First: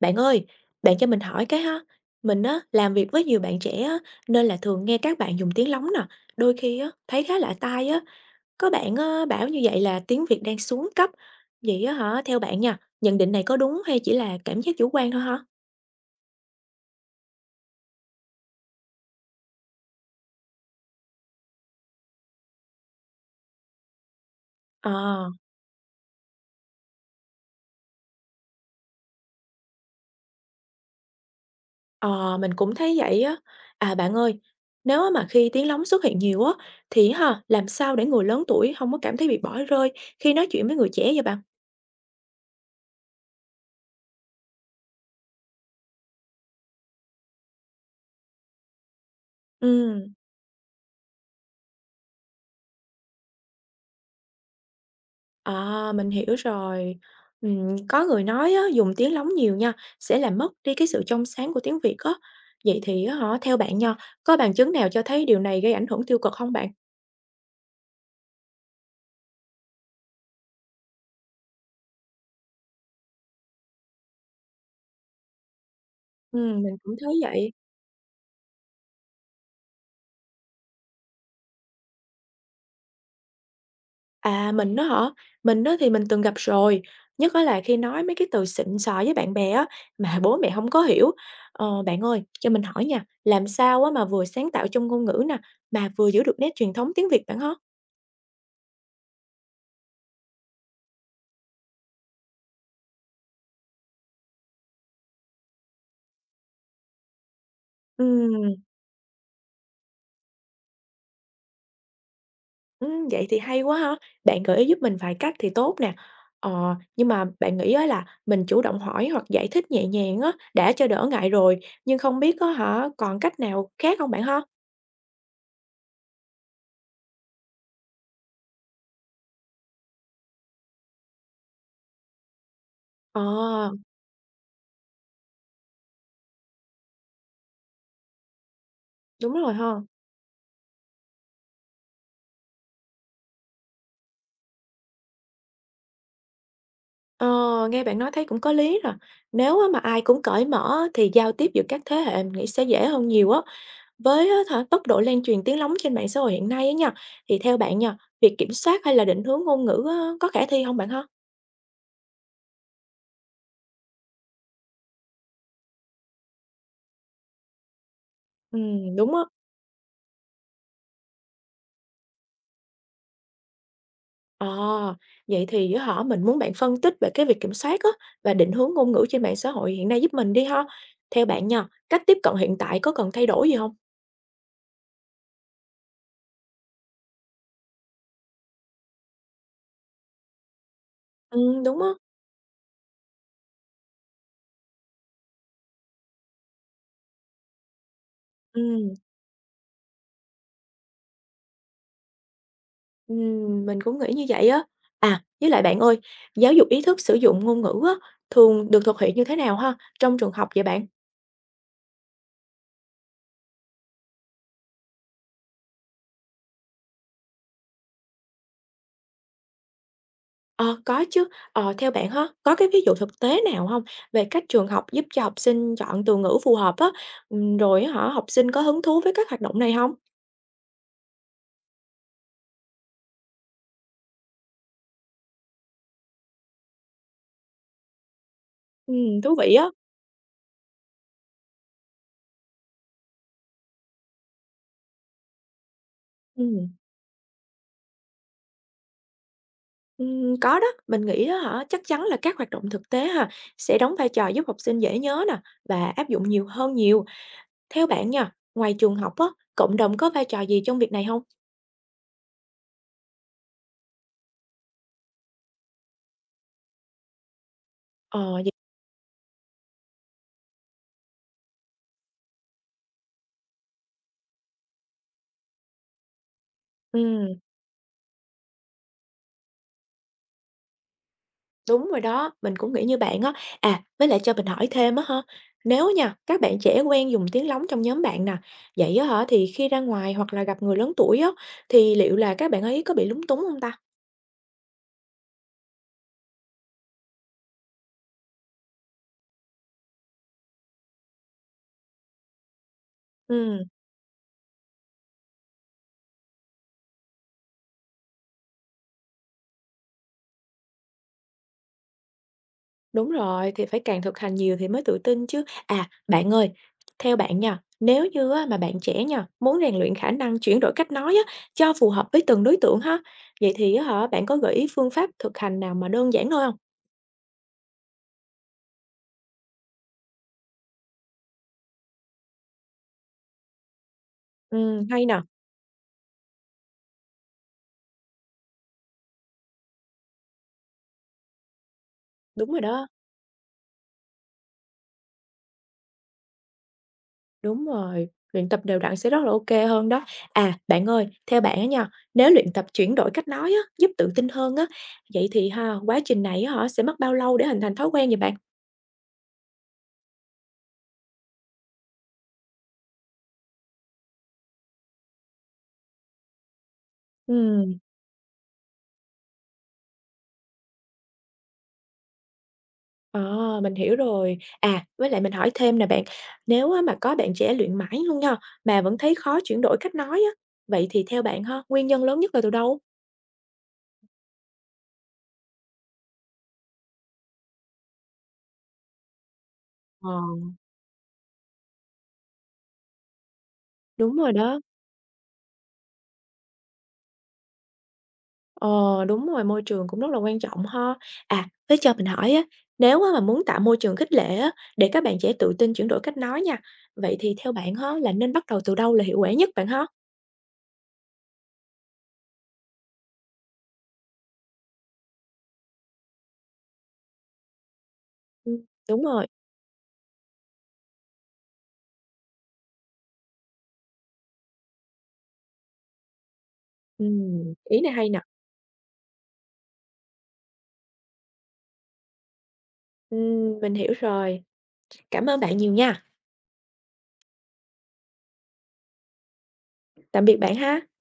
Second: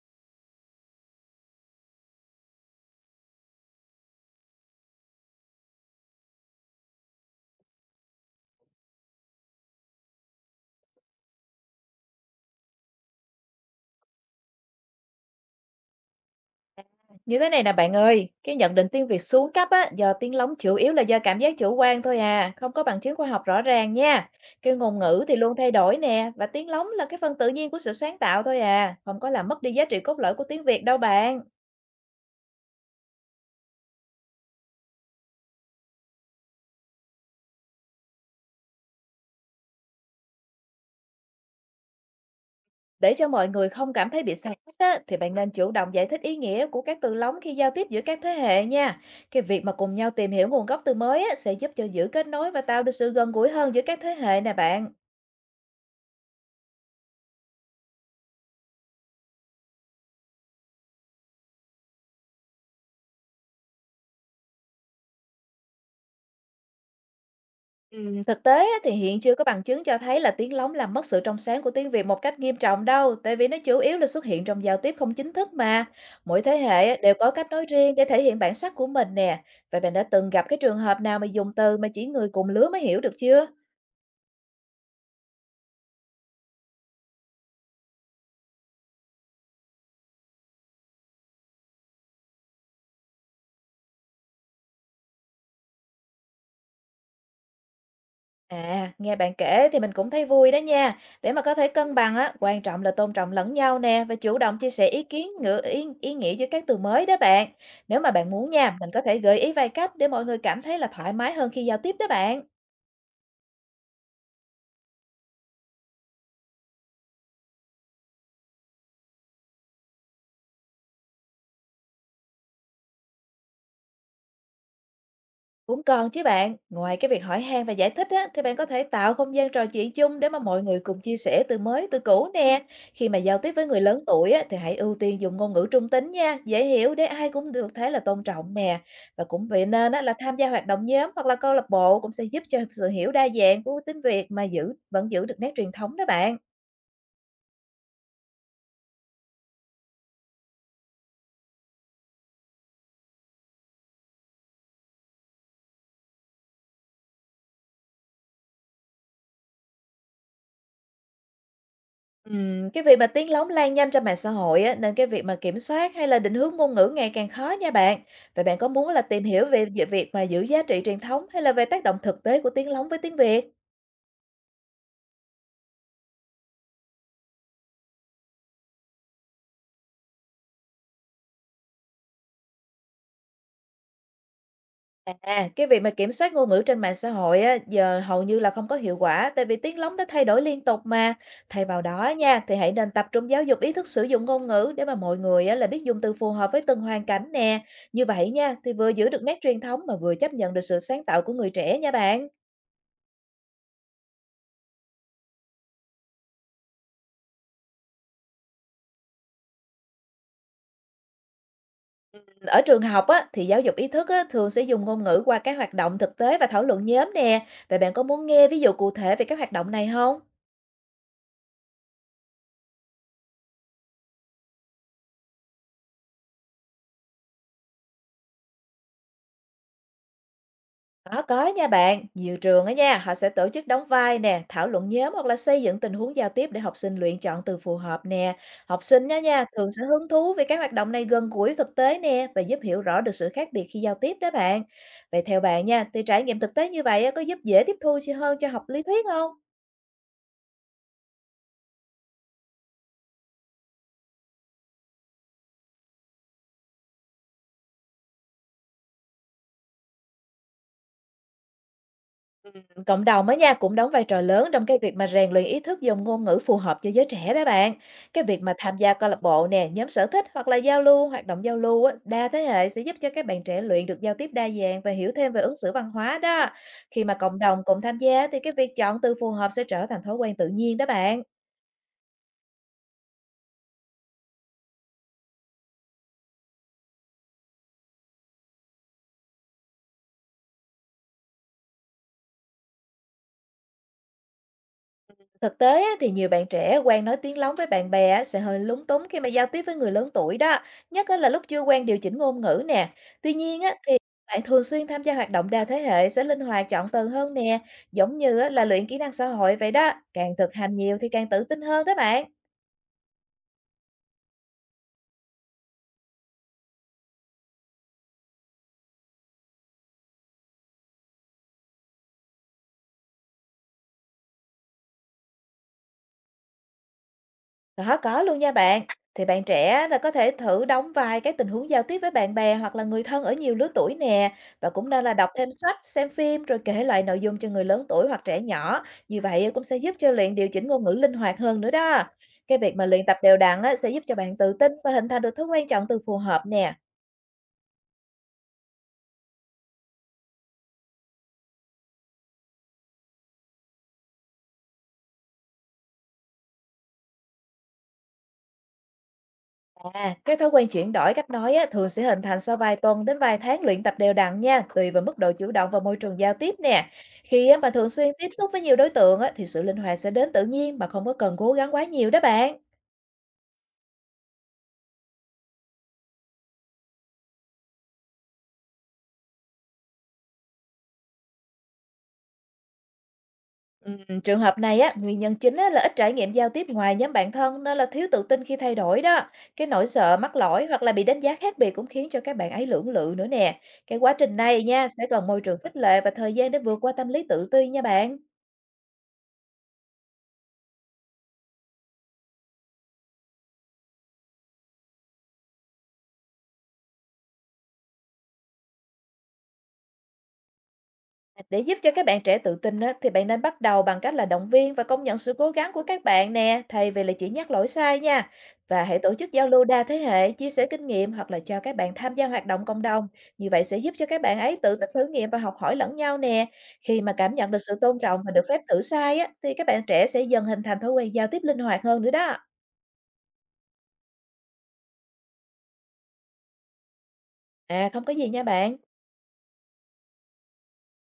Bạn ơi, bạn cho mình hỏi cái ha, mình á làm việc với nhiều bạn trẻ á, nên là thường nghe các bạn dùng tiếng lóng nè, đôi khi á thấy khá lạ tai á, có bạn á, bảo như vậy là tiếng Việt đang xuống cấp. Vậy á hả, theo bạn nha, nhận định này có đúng hay chỉ là cảm giác chủ quan thôi hả? Như thế này nè bạn ơi, cái nhận định tiếng Việt xuống cấp á, do tiếng lóng chủ yếu là do cảm giác chủ quan thôi à, không có bằng chứng khoa học rõ ràng nha. Cái ngôn ngữ Ờ, thì luôn thay đổi nè, và tiếng lóng là cái phần tự nhiên của sự sáng tạo thôi à, không có làm mất đi giá trị cốt lõi của tiếng Việt đâu bạn. ờ mình cũng thấy vậy á. À bạn ơi, nếu á mà khi tiếng lóng xuất hiện nhiều á thì ha, làm sao để người lớn tuổi không có cảm thấy bị bỏ rơi khi nói chuyện với người trẻ vậy bạn? Để cho mọi người không cảm thấy bị xa cách á, thì bạn nên chủ động giải thích ý nghĩa của các từ lóng khi giao tiếp giữa các thế hệ nha. Cái việc mà cùng Ừ. nhau tìm hiểu nguồn gốc từ mới á, sẽ giúp cho giữ kết nối và tạo được sự gần gũi hơn giữa các thế hệ nè bạn. À, mình hiểu rồi. Có người nói á, dùng tiếng lóng nhiều nha, sẽ làm mất đi cái sự trong sáng của tiếng Việt á. Vậy thì á hả, theo bạn nha, có bằng chứng nào cho thấy điều này gây ảnh hưởng tiêu cực không bạn? Thực tế á, thì hiện chưa có bằng chứng cho thấy là tiếng lóng làm mất sự trong sáng của tiếng Việt một cách nghiêm trọng đâu, tại vì nó chủ yếu là xuất hiện trong giao tiếp không chính thức mà. Mỗi thế Mình hệ cũng á, thấy đều có cách vậy. nói riêng để thể hiện bản sắc của mình nè. Vậy bạn đã từng gặp cái trường hợp nào mà dùng từ mà chỉ người cùng lứa mới hiểu được chưa? À, mình đó hả? Mình đó thì mình từng gặp rồi, nhất á là khi nói mấy cái từ xịn sò với bạn bè á, mà bố mẹ không có hiểu. Ờ, bạn ơi, cho mình hỏi nha, làm sao á mà vừa sáng tạo trong ngôn ngữ nè, mà vừa giữ được nét truyền thống tiếng Việt bạn hả? À, nghe bạn kể thì mình cũng thấy vui đó nha. Để mà có thể cân bằng á, quan trọng là tôn trọng lẫn nhau nè và chủ động chia sẻ ý kiến, ngữ ý, ý nghĩa với các từ mới đó bạn. Nếu mà bạn muốn nha, mình có thể gợi ý vài cách để mọi người cảm thấy là thoải mái hơn khi giao tiếp đó bạn. Vậy thì hay quá ha. Bạn gợi ý giúp mình vài cách thì tốt nè. Ờ, nhưng mà bạn nghĩ á là mình chủ động hỏi hoặc giải thích nhẹ nhàng á, đã cho đỡ ngại rồi, nhưng không biết á hả, còn cách nào khác không bạn ha? Cũng còn chứ bạn, ngoài cái việc hỏi han và giải thích á, thì bạn có thể tạo không gian trò chuyện chung để mà mọi người cùng chia sẻ từ mới từ cũ nè. Khi mà Ờ, giao tiếp với người lớn tuổi á, thì hãy ưu tiên dùng ngôn ngữ trung tính nha, dễ hiểu để ai cũng được thấy là tôn trọng nè. Và đúng cũng rồi vậy ha. nên á, là tham gia hoạt động nhóm hoặc là câu lạc bộ cũng sẽ giúp cho sự hiểu đa dạng của tiếng Việt mà vẫn giữ được nét truyền thống đó bạn. Ờ, nghe bạn nói thấy cũng có lý rồi. Nếu á mà ai cũng cởi mở á, thì giao tiếp giữa các thế hệ mình nghĩ sẽ dễ hơn nhiều á. Với á hả, tốc độ lan truyền tiếng lóng trên mạng xã hội hiện nay á nha, thì theo bạn nha, việc kiểm soát hay là định hướng ngôn ngữ á, có khả thi không bạn ha? Cái việc mà tiếng lóng lan nhanh trên mạng xã hội á, nên cái việc mà kiểm soát hay là định hướng ngôn ngữ ngày càng khó nha bạn. Vậy bạn có muốn là Đúng á. tìm hiểu về việc mà giữ giá trị truyền thống hay là về tác động thực tế của tiếng lóng với tiếng Việt? Ờ, vậy thì á hả, mình muốn bạn phân tích về cái việc kiểm soát á, và định hướng ngôn ngữ trên mạng xã hội hiện nay giúp mình đi ha. Theo bạn nha, cách tiếp cận hiện tại có cần thay đổi gì không? À, cái việc mà kiểm soát ngôn ngữ trên mạng xã hội á, giờ hầu như là không có hiệu quả tại vì tiếng lóng đã thay đổi liên tục mà. Thay vào Đúng á, đó nha, thì hãy nên tập trung giáo dục ý thức sử dụng ngôn ngữ để mà mọi người á, là biết dùng từ phù hợp với từng hoàn cảnh nè. Như vậy nha, thì vừa ừm, giữ được nét truyền thống mà vừa chấp nhận được sự sáng tạo của người trẻ nha bạn. ừm, mình cũng nghĩ như vậy á. À, với lại bạn ơi, giáo dục ý thức sử dụng ngôn ngữ á, thường được thực hiện như thế nào ha, trong trường học vậy bạn? Ở trường học á, thì giáo dục ý thức á, thường sẽ dùng ngôn ngữ qua các hoạt động thực tế và thảo luận nhóm nè. Vậy bạn có muốn nghe ví dụ cụ thể về các hoạt động này không? Ờ, có chứ, ờ, theo bạn ha, có cái ví dụ thực tế nào không về cách trường học giúp cho học sinh chọn từ ngữ phù hợp á, rồi á hả, học sinh có hứng thú với các hoạt động này không? Có nha bạn. Nhiều trường á nha, họ sẽ tổ chức đóng vai nè, thảo luận nhóm hoặc là xây dựng tình huống giao tiếp để học sinh luyện chọn từ phù hợp nè. Học sinh nha Thú nha, vị á. thường sẽ hứng thú với các hoạt động này gần gũi thực tế nè và giúp hiểu rõ được sự khác biệt khi giao tiếp đó bạn. Vậy theo bạn nha, thì trải nghiệm thực tế Ừm, như vậy á, có giúp dễ tiếp thu hơn cho học lý thuyết không? ừm, có đó, mình nghĩ đó hả, chắc chắn là các hoạt động thực tế ha, sẽ đóng vai trò giúp học sinh dễ nhớ nè và áp dụng nhiều hơn nhiều. Theo bạn nha, ngoài trường học á, cộng đồng có vai trò gì trong việc này không? Cộng đồng á nha cũng đóng vai trò lớn trong cái việc mà rèn luyện ý thức dùng ngôn ngữ phù hợp cho giới trẻ đó bạn. Cái Ờ, việc vậy mà tham gia câu lạc bộ nè, nhóm sở thích hoặc là giao lưu, hoạt động giao lưu á, đa thế hệ sẽ giúp cho các bạn trẻ luyện được giao tiếp đa dạng và hiểu thêm về ứng xử văn hóa đó. Khi mà ừm, cộng đồng cùng tham gia thì cái việc chọn từ phù hợp sẽ trở thành thói quen tự nhiên đó bạn. đúng rồi đó, mình cũng nghĩ như bạn á. À, với lại cho mình hỏi thêm á ha, nếu nha, các bạn trẻ quen dùng tiếng lóng trong nhóm bạn nè, vậy á hả, thì khi ra ngoài hoặc là gặp người lớn tuổi á, thì liệu là các bạn ấy có bị lúng túng không ta? Thực tế á, thì nhiều bạn trẻ quen nói tiếng lóng với bạn bè á, sẽ hơi lúng túng khi mà giao tiếp với người lớn tuổi đó, nhất á là lúc chưa quen điều chỉnh ngôn ngữ nè. Tuy nhiên Ừm. á, thì bạn thường xuyên tham gia hoạt động đa thế hệ sẽ linh hoạt chọn từ hơn nè, giống như á, là luyện kỹ năng xã hội vậy đó, càng thực hành nhiều thì càng tự tin hơn đó bạn. Đúng rồi, thì phải càng thực hành nhiều thì mới tự tin chứ. À, bạn ơi, theo bạn nha, nếu như á, mà bạn trẻ nha, muốn rèn luyện khả năng chuyển đổi cách nói á, cho phù hợp với từng đối tượng ha, vậy thì á hả, bạn có gợi ý phương pháp thực hành nào mà đơn giản thôi không? Có luôn nha bạn. Thì bạn trẻ á là có thể thử đóng vai các tình huống giao tiếp với bạn bè hoặc là người thân ở nhiều lứa tuổi nè. Và cũng nên Hay là nè, đọc thêm sách, xem phim rồi kể lại nội dung cho người lớn tuổi hoặc trẻ nhỏ. Như vậy cũng sẽ giúp cho luyện điều chỉnh ngôn ngữ linh hoạt hơn nữa đó. đúng Cái rồi việc mà đó, luyện tập đều đặn á, sẽ giúp cho bạn tự tin và hình thành được thói quen chọn từ phù hợp nè. đúng rồi, luyện tập đều đặn sẽ rất là ok hơn đó. À, bạn ơi, theo bạn á nha, nếu luyện tập chuyển đổi cách nói á, giúp tự tin hơn á, vậy thì ha, quá trình này á hả, sẽ mất bao lâu để hình thành thói quen vậy bạn? À, cái thói quen chuyển đổi cách nói á, thường sẽ hình thành sau vài tuần đến vài tháng luyện tập đều đặn nha, tùy vào mức độ chủ động và môi trường giao tiếp nè. Khi á, mà Ừm. thường xuyên tiếp xúc với nhiều đối tượng á, thì sự linh hoạt sẽ đến tự nhiên mà không có cần cố gắng quá nhiều đó bạn. À, mình hiểu rồi. À, với lại mình hỏi thêm nè bạn, nếu á mà có bạn trẻ luyện mãi luôn nha, mà vẫn thấy khó chuyển đổi cách nói á, vậy thì theo bạn ha, nguyên nhân lớn nhất là từ đâu? Trường hợp này á, nguyên nhân chính á, là ít trải nghiệm giao tiếp ngoài nhóm bạn thân nên là thiếu tự tin khi thay đổi đó. Cái nỗi Ờ, sợ mắc lỗi hoặc là bị đánh giá khác biệt cũng khiến cho các bạn ấy lưỡng lự nữa nè. Cái quá đúng rồi trình đó. này nha sẽ cần môi trường khích lệ và thời gian để vượt qua tâm lý tự ti nha bạn. Ờ, đúng rồi, môi trường cũng rất là quan trọng ha. À, thế cho mình hỏi á, nếu á mà muốn tạo môi trường khích lệ á, để các bạn trẻ tự tin chuyển đổi cách nói nha, vậy thì theo bạn ha, là nên bắt đầu từ đâu là hiệu quả nhất bạn ha? Để giúp cho các bạn trẻ tự tin á, thì bạn nên bắt đầu bằng cách là động viên và công nhận sự cố gắng của các bạn nè, thay vì là chỉ nhắc lỗi sai nha. Ừ, Và hãy đúng tổ rồi. chức giao lưu đa thế hệ, chia sẻ kinh nghiệm hoặc là cho các bạn tham gia hoạt động cộng đồng. Như vậy sẽ giúp cho các bạn ấy tự thử nghiệm và học hỏi lẫn nhau nè. Khi Ừ, mà cảm nhận được sự ý này tôn hay trọng nè. và được phép thử sai á, thì các bạn trẻ sẽ dần hình thành thói quen giao tiếp linh hoạt hơn nữa đó. Ừ, mình hiểu rồi. Cảm ơn bạn nhiều nha. À không có gì nha bạn. Tạm biệt bạn ha.